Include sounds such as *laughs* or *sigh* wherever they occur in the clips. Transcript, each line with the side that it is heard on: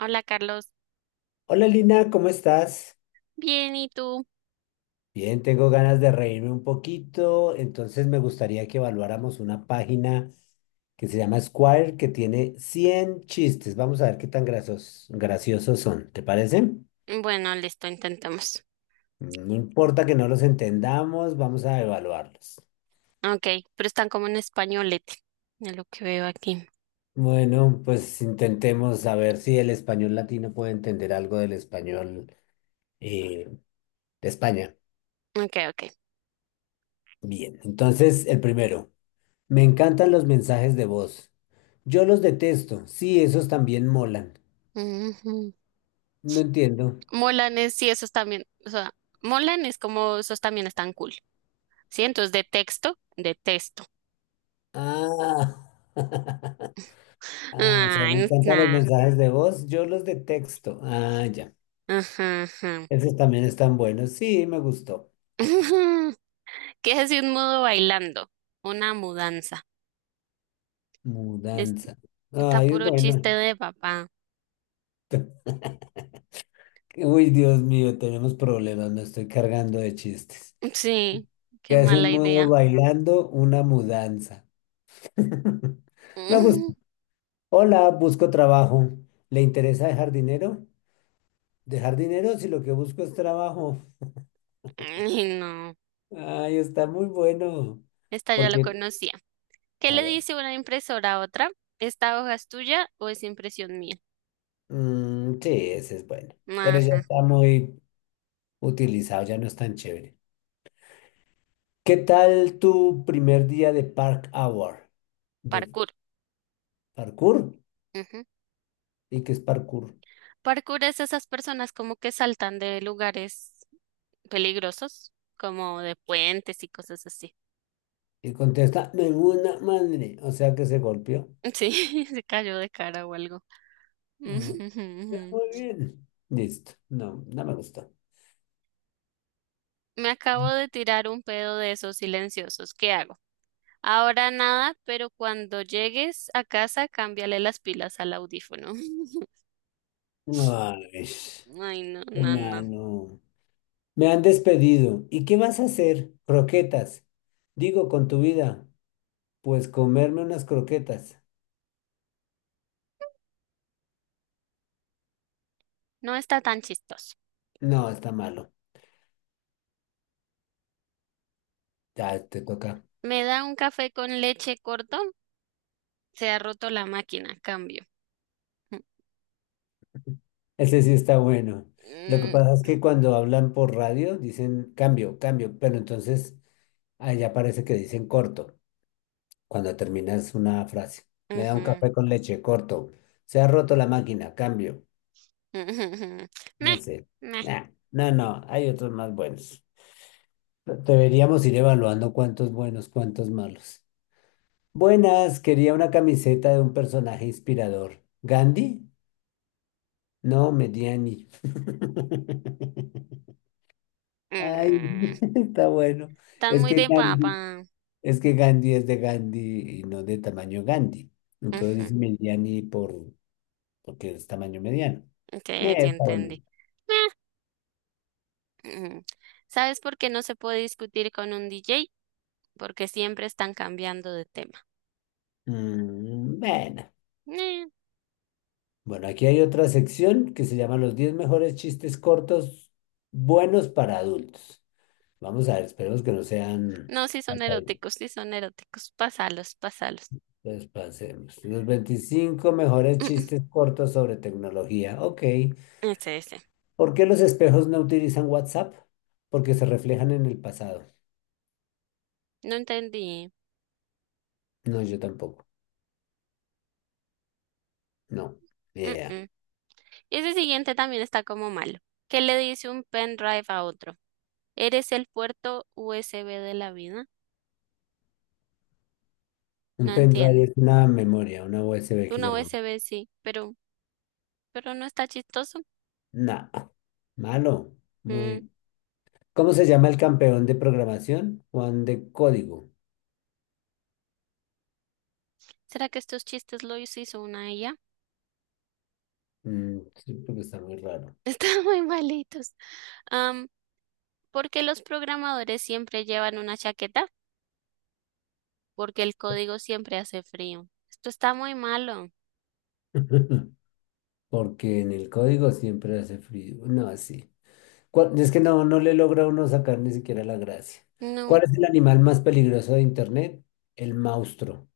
right: Hola, Carlos.
left: Hola Lina, ¿cómo estás?
right: Bien, ¿y tú?
left: Bien, tengo ganas de reírme un poquito, entonces me gustaría que evaluáramos una página que se llama Squire que tiene 100 chistes. Vamos a ver qué tan graciosos son, ¿te parece?
right: Bueno, listo, intentamos.
left: No importa que no los entendamos, vamos a evaluarlos.
right: Ok, pero están como en españolete, de lo que veo aquí.
left: Bueno, pues intentemos saber si el español latino puede entender algo del español eh, de España.
right: Ok, ok.
left: Bien, entonces el primero. Me encantan los mensajes de voz. Yo los detesto. Sí, esos también molan.
right: Ujú.
left: No entiendo.
right: Molanes, sí, esos también, o sea, molanes como esos también están cool. Sí, entonces de texto, de texto.
left: Ah. *laughs*
right: *laughs*
left: Ah, o sea, me
right: Ay,
left: encantan los
right: nah.
left: mensajes de voz. Yo los detesto. Ah, ya.
right: Ajá, ajá.
left: Esos también están buenos. Sí, me gustó.
right: *laughs* Ujú. ¿Qué es así? ¿Un mudo bailando? Una mudanza. Es-
left: Mudanza.
right: Está
left: Ay, es
right: puro
left: bueno.
right: chiste de papá.
left: *laughs* Uy, Dios mío, tenemos problemas. Me estoy cargando de chistes.
right: Sí, qué
left: ¿Qué hace
right: mala
left: un mudo
right: idea.
left: bailando? Una mudanza. *laughs*
right: *laughs*
left: Me gusta.
right: Ujú.
left: Hola, busco trabajo. ¿Le interesa dejar dinero? Dejar dinero si lo que busco es trabajo.
right: Ay, no.
left: Ay, está muy bueno.
right: Esta ya lo
left: Porque,
right: conocía. ¿Qué
left: a
right: le
left: ver,
right: dice una impresora a otra? ¿Esta hoja es tuya o es impresión mía?
left: mm, sí, ese es bueno. Pero ya
right: Ajá, ajá.
left: está muy utilizado, ya no es tan chévere. ¿Qué tal tu primer día de Park Hour? ¿De
right: Parkour.
left: parkour?
right: Ujú.
left: ¿Y qué es parkour?
right: Parkour es esas personas como que saltan de lugares peligrosos, como de puentes y cosas así.
left: Y contesta, me una madre. O sea que se golpeó.
right: Sí, *laughs* se cayó de cara o algo. *laughs*
left: Mm,
right: Ujú, ujú,
left: está
right: ujú.
left: muy bien. Listo. No, no me gustó.
right: Me acabo de tirar un pedo de esos silenciosos. ¿Qué hago? Ahora nada, pero cuando llegues a casa, cámbiale las pilas al audífono. *laughs*
left: Ay,
right: Ay, no, no, no.
left: hermano. Me han despedido. ¿Y qué vas a hacer? Croquetas. Digo, con tu vida. Pues comerme unas croquetas.
right: No está tan chistoso.
left: No, está malo. Ya te toca.
right: Me da un café con leche corto. Se ha roto la máquina. Cambio.
left: *laughs* Ese sí está bueno. Lo que
right: Mm,
left: pasa es que cuando hablan por radio dicen cambio, cambio, pero entonces allá parece que dicen corto cuando terminas una frase. Me da
right: ujú,
left: un
right: ujú.
left: café con leche, corto. Se ha roto la máquina, cambio.
right: *laughs*
left: No
right: Meh,
left: sé.
right: meh,
left: Nah, no, no, hay otros más buenos. Deberíamos ir evaluando cuántos buenos, cuántos malos. Buenas, quería una camiseta de un personaje inspirador. ¿Gandhi? No, Mediani. *laughs* Ay,
right: mm.
left: *laughs* está bueno.
right: Están
left: Es
right: muy
left: que
right: de
left: Gandhi,
right: papá.
left: es que Gandhi es de Gandhi y no de tamaño Gandhi. Entonces
right: Ujú,
left: dice Mediani por, porque es tamaño mediano.
right: sí, sí
left: Está bueno.
right: entendí. Meh, ujú. ¿Sabes por qué no se puede discutir con un DJ? Porque siempre están cambiando de tema.
left: Mm, bueno.
right: Eh,
left: Bueno, aquí hay otra sección que se llama Los 10 mejores chistes cortos buenos para adultos. Vamos a ver, esperemos que no sean...
right: No, sí son eróticos, sí son eróticos. Pásalos, pásalos.
left: Pues pasemos. Los 25 mejores chistes
right: *laughs*
left: cortos sobre tecnología. Ok.
right: Mm, mm. Ese, ese.
left: ¿Por qué los espejos no utilizan WhatsApp? Porque se reflejan en el pasado.
right: No entendí.
left: No, yo tampoco. No. Ni
right: Mm,
left: idea.
right: mm. Ese siguiente también está como malo. ¿Qué le dice un pendrive a otro? ¿Eres el puerto USB de la vida?
left: Un
right: No
left: pendrive
right: entiendo.
left: es una memoria, una USB que
right: Una
left: llamamos.
right: USB sí, pero no está chistoso.
left: Nah. Malo.
right: Mm,
left: Muy. ¿Cómo se llama el campeón de programación? Juan de código.
right: ¿Será que estos chistes los hizo una ella?
left: Mm, sí, porque está muy raro.
right: *laughs* Están muy malitos. Am, ¿Por qué los programadores siempre llevan una chaqueta? Porque el código siempre hace frío. Esto está muy malo.
left: *laughs* Porque en el código siempre hace frío. No, así. Es que no, no le logra uno sacar ni siquiera la gracia.
right: No,
left: ¿Cuál es el animal más peligroso de Internet? El monstruo.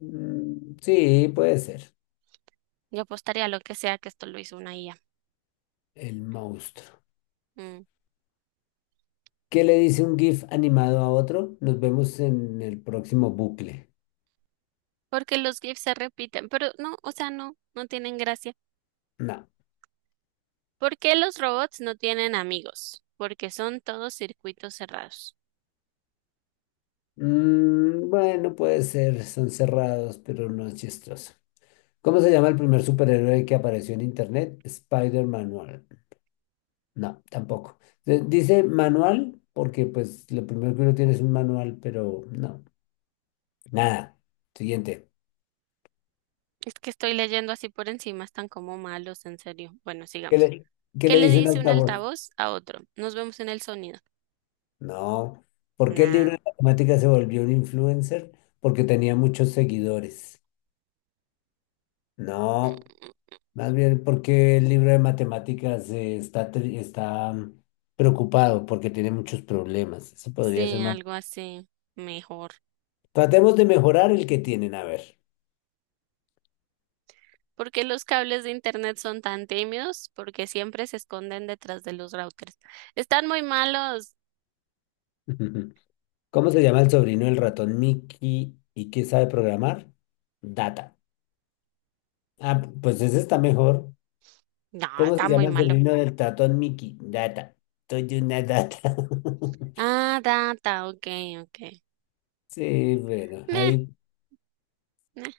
left: Mm, sí, puede ser.
right: yo apostaría a lo que sea que esto lo hizo una IA.
left: El monstruo.
right: Mm,
left: ¿Qué le dice un GIF animado a otro? Nos vemos en el próximo bucle.
right: Porque los GIFs se repiten, pero no, o sea, no, no tienen gracia.
left: No.
right: ¿Por qué los robots no tienen amigos? Porque son todos circuitos cerrados.
left: Mm, bueno, puede ser. Son cerrados, pero no es chistoso. ¿Cómo se llama el primer superhéroe que apareció en Internet? Spider-Manual. No, tampoco. Dice manual porque pues lo primero que uno tiene es un manual, pero no. Nada. Siguiente.
right: Es que estoy leyendo así por encima, están como malos, en serio. Bueno,
left: ¿Qué
right: sigamos.
left: le, qué
right: ¿Qué
left: le
right: le
left: dice un
right: dice un
left: altavoz?
right: altavoz a otro? Nos vemos en el sonido.
left: No. ¿Por qué el libro
right: Nah.
left: de matemáticas se volvió un influencer? Porque tenía muchos seguidores. No.
right: Mm,
left: Más bien porque el libro de matemáticas está preocupado porque tiene muchos problemas. Eso podría ser
right: Sí,
left: más.
right: algo así. Mejor.
left: Tratemos de mejorar el que tienen, a ver.
right: ¿Por qué los cables de internet son tan tímidos? Porque siempre se esconden detrás de los routers. Están muy malos.
left: *laughs* ¿Cómo se llama el sobrino del ratón Mickey y qué sabe programar? Data. Ah, pues ese está mejor.
right: No,
left: ¿Cómo se
right: está muy
left: llama el
right: malo.
left: sobrino del tatón Mickey? Data. Soy una data. *laughs*
right: Ah, data, ok, ok.
left: Sí, bueno,
right: Nah,
left: ahí.
right: nah,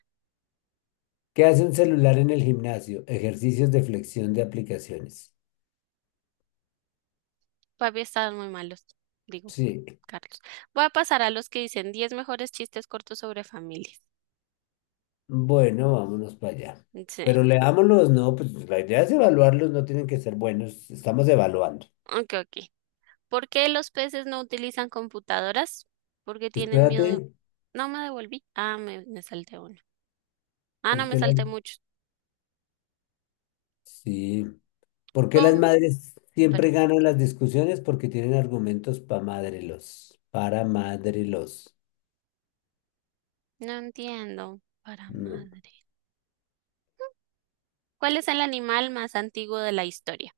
left: ¿Qué hace un celular en el gimnasio? Ejercicios de flexión de aplicaciones.
right: todavía están muy malos. Digo,
left: Sí.
right: Carlos, voy a pasar a los que dicen 10 mejores chistes cortos sobre familias.
left: Bueno, vámonos para allá.
right: Sí,
left: Pero leámoslos, no, pues la idea es evaluarlos, no tienen que ser buenos. Estamos evaluando.
right: ok, ok. ¿Por qué los peces no utilizan computadoras? Porque tienen miedo.
left: Espérate,
right: No me devolví. Ah, me salté uno. Ah, no,
left: ¿por
right: me
left: qué la-
right: salté muchos.
left: Sí. ¿Por qué las
right: Com-
left: madres siempre
right: Perdón.
left: ganan las discusiones? Porque tienen argumentos para madrelos. Para madrelos.
right: No entiendo. Para
left: No.
right: madre. ¿Cuál es el animal más antiguo de la historia?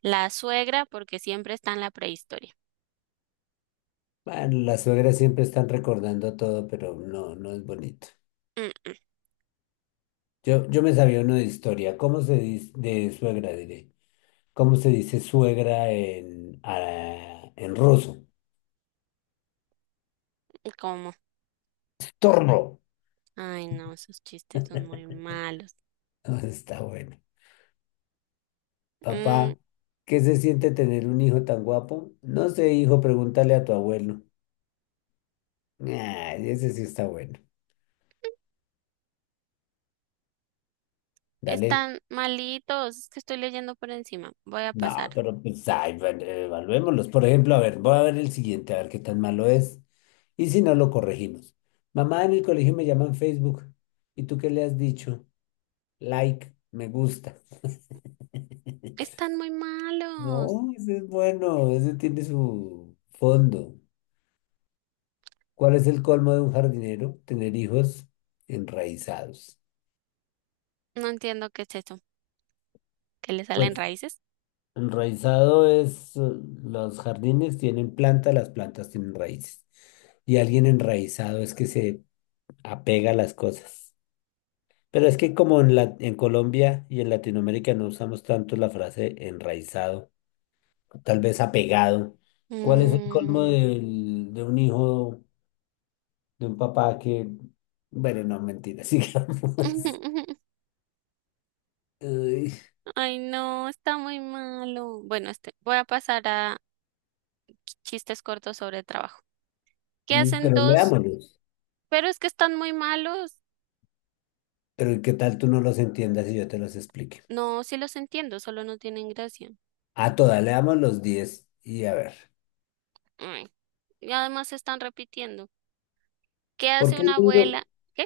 right: La suegra, porque siempre está en la prehistoria.
left: Bueno, las suegras siempre están recordando todo, pero no, no es bonito.
right: Mm, mm.
left: Yo me sabía uno de historia. ¿Cómo se dice, de suegra diré? ¿Cómo se dice suegra en, ah, en ruso?
right: ¿Cómo?
left: Torno.
right: Ay, no, esos chistes son muy malos.
left: *laughs* Está bueno.
right: Mm.
left: Papá, ¿qué se siente tener un hijo tan guapo? No sé, hijo, pregúntale a tu abuelo. Ah, ese sí está bueno. Dale.
right: Están malitos, es que estoy leyendo por encima. Voy a
left: No,
right: pasar.
left: pero pues, ay, bueno, evaluémoslos. Por ejemplo, a ver, voy a ver el siguiente, a ver qué tan malo es. Y si no, lo corregimos. Mamá, en el colegio me llaman Facebook. ¿Y tú qué le has dicho? Like, me gusta. *laughs*
right: Están muy malos.
left: No, ese es bueno, ese tiene su fondo. ¿Cuál es el colmo de un jardinero? Tener hijos enraizados.
right: No entiendo qué es eso. ¿Que le salen
left: Pues
right: raíces?
left: enraizado es, los jardines tienen plantas, las plantas tienen raíces. Y alguien enraizado es que se apega a las cosas. Pero es que como en en Colombia y en Latinoamérica no usamos tanto la frase enraizado, tal vez apegado. ¿Cuál es el colmo
right: Mm.
left: de un papá que, bueno, no, mentira, *laughs* sigamos.
right: *laughs*
left: Uy,
right: Ay, no, está muy malo. Bueno, este, voy a pasar a chistes cortos sobre trabajo. ¿Qué hacen
left: pero
right: dos?
left: leámoslos.
right: Pero es que están muy malos.
left: Pero ¿qué tal tú no los entiendas y yo te los explique?
right: No, sí los entiendo, solo no tienen gracia.
left: A todas, leamos los 10 y a ver.
right: Ay, y además se están repitiendo. ¿Qué
left: ¿Por
right: hace
left: qué el
right: una
left: libro,
right: abuela? ¿Qué?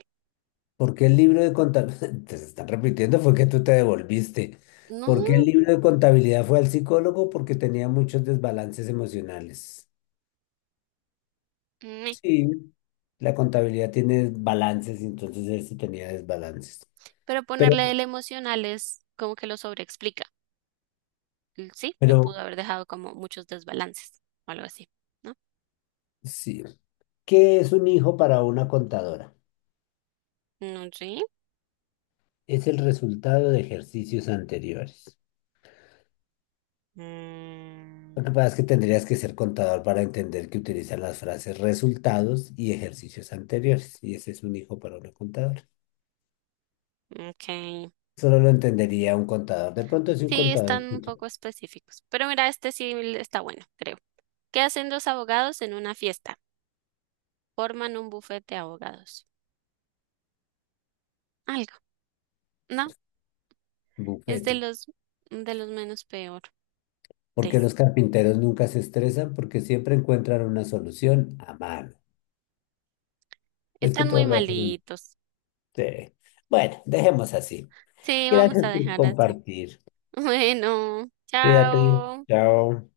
left: ¿Por qué el libro de contabilidad? *laughs* Te están repitiendo, fue que tú te devolviste. ¿Por qué el
right: No.
left: libro de contabilidad fue al psicólogo? Porque tenía muchos desbalances emocionales. Sí, la contabilidad tiene balances, y entonces él sí tenía desbalances.
right: Pero
left: Pero,
right: ponerle el emocional es como que lo sobreexplica. Y sí, lo
left: pero
right: pudo haber dejado como muchos desbalances o algo así, ¿no?
left: sí. ¿Qué es un hijo para una contadora?
right: No, sí,
left: Es el resultado de ejercicios anteriores. Lo que pasa es que tendrías que ser contador para entender que utiliza las frases resultados y ejercicios anteriores. Y ese es un hijo para una contadora.
right: ok.
left: Solo lo entendería un contador. De pronto si un
right: Sí,
left: contador
right: están un
left: escucha
right: poco específicos. Pero mira, este sí está bueno, creo. ¿Qué hacen dos abogados en una fiesta? Forman un bufete de abogados. Algo, ¿no? Es
left: bufete,
right: de los menos peores.
left: porque los carpinteros nunca se estresan porque siempre encuentran una solución a mano. Es que
right: Están muy
left: todos lo hacen.
right: malitos.
left: Sí. Bueno, dejemos así.
right: Sí, vamos
left: Gracias
right: a
left: por
right: dejar así.
left: compartir.
right: *laughs* Bueno,
left: Cuídate.
right: chao.
left: Chao.